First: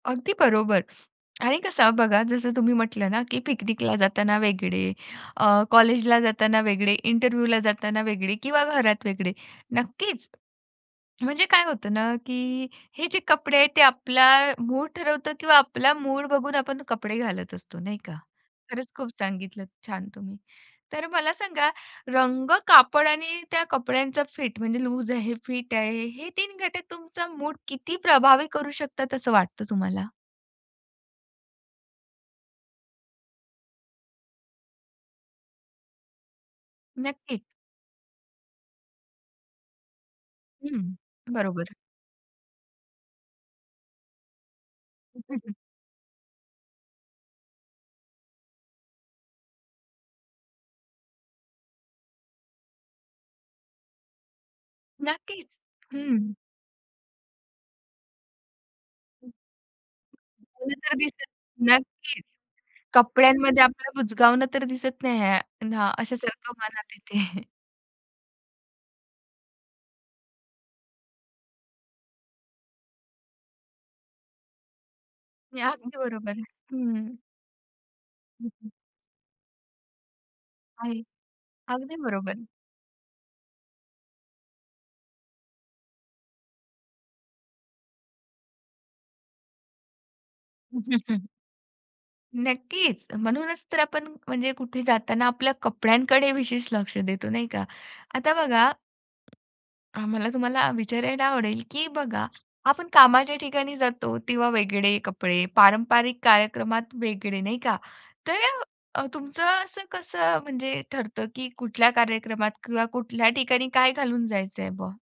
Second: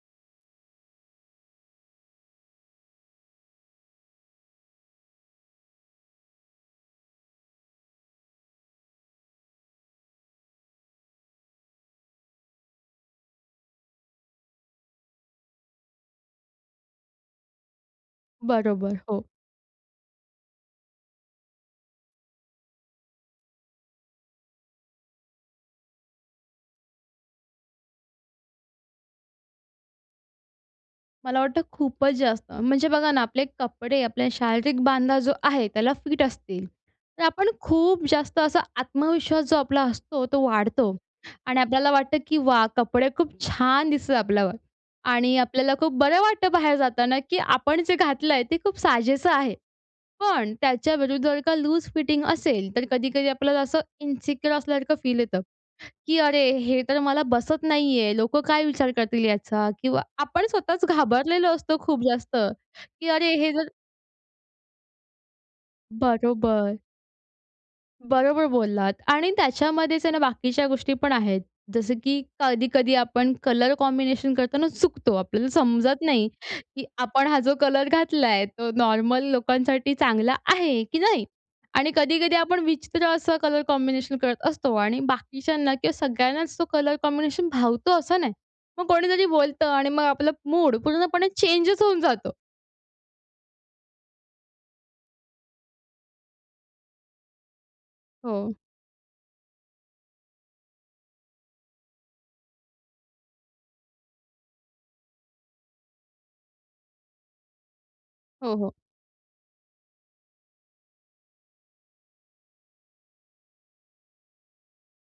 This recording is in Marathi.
अगदी बरोबर. आणि कसं बघा जसं तुम्ही म्हटलं ना, की पिकनिकला जाताना वेगळे अ, कॉलेजला जाताना वेगळे, इंटरव्ह्यूला जाताना वेगळे किंवा घरात वेगळे, नक्कीच. म्हणजे काय होतं ना, की हे जे कपडे आहेत ते आपला मूड ठरवतं किंवा आपला मूड बघून आपण कपडे घालत असतो नाही का? खरंच बरोबर. खूप हो. सांगितलंत छान तुम्ही. तर मला सांगा, रंग, कापड आणि त्या कपड्यांचा फिट, म्हणजे लूज आहे फिट आहे. हे 3 घटक तुमचा मूड किती प्रभावी करू शकतात असं वाटतं तुम्हाला? मला वाटतं खूपच जास्त, म्हणजे बघा ना आपले कपडे आपल्या शारीरिक बांधा जो आहे त्याला फिट असतील. तर नक्की. आपण खूप जास्त असा आत्मविश्वास जो आपला असतो तो वाढतो हं. आणि बरोबर. आपल्याला वाटतं, की वाह! कपडे खूप छान दिसतं आपल्यावर आणि आपल्याला खूप बरं वाटतं बाहेर जाताना, की आपण जे घातलं आहे ते खूप साजेसं आहे. पण त्याच्याविरुद्ध जर का लूज फिटिंग असेल, तर कधी-कधी आपल्याला असं इन्सिक्युअर असल्यासारखं फील येतं, नक्कीच. की हं. अरे! हे तर मला बसत नाहीये, लोकं काय विचार करतील हं. याचा किंवा आपण तेवढं स्वतःच तर दिसतं. घाबरलेलो असतो खूप नक्कीच. जास्त, की अरे! हे कपड्यांमध्ये जर आपल्याला बुजगावणं तर दिसत नाही आहे ना? असं सारखं बरोबर. मनात येते. बरोबर बोललात आणि त्याच्यामध्येच आहे ना बाकीच्या गोष्टी पण आहेत. जसं की कधी-कधी आपण कलर कॉम्बिनेशन करताना चुकतो आपल्याला हे अगदी समजत नाही, बरोबर. की हं. आपण हा जो कलर घातला आहे, हं, तो हं. नॉर्मल लोकांसाठी चांगला आहे, की आहे. नाही? आणि अगदी कधी-कधी बरोबर. आपण विचित्र असं कलर कॉम्बिनेशन करत असतो. आणि बाकीच्यांना किंवा सगळ्यांनाच तो कलर कॉम्बिनेशन भावतो असं नाही. मग कोणीतरी बोलतं आणि मग आपलं मूड पूर्णपणे चेंजच होऊन जातो. नक्कीच. म्हणूनच तर आपण म्हणजे कुठे जाताना आपल्या कपड्यांकडे विशेष लक्ष देतो, नाही का? आता हो. बघा आम्हाला तुम्हाला विचारायला आवडेल, की बघा आपण कामाच्या ठिकाणी जातो तेव्हा वेगळे कपडे, पारंपारिक कार्यक्रमात वेगळे नाही का? तर हो, हो. अ, तुमचं असं कसं म्हणजे ठरतं? की कुठल्या कार्यक्रमात किंवा कुठल्या ठिकाणी काय घालून जायचं आहे बा?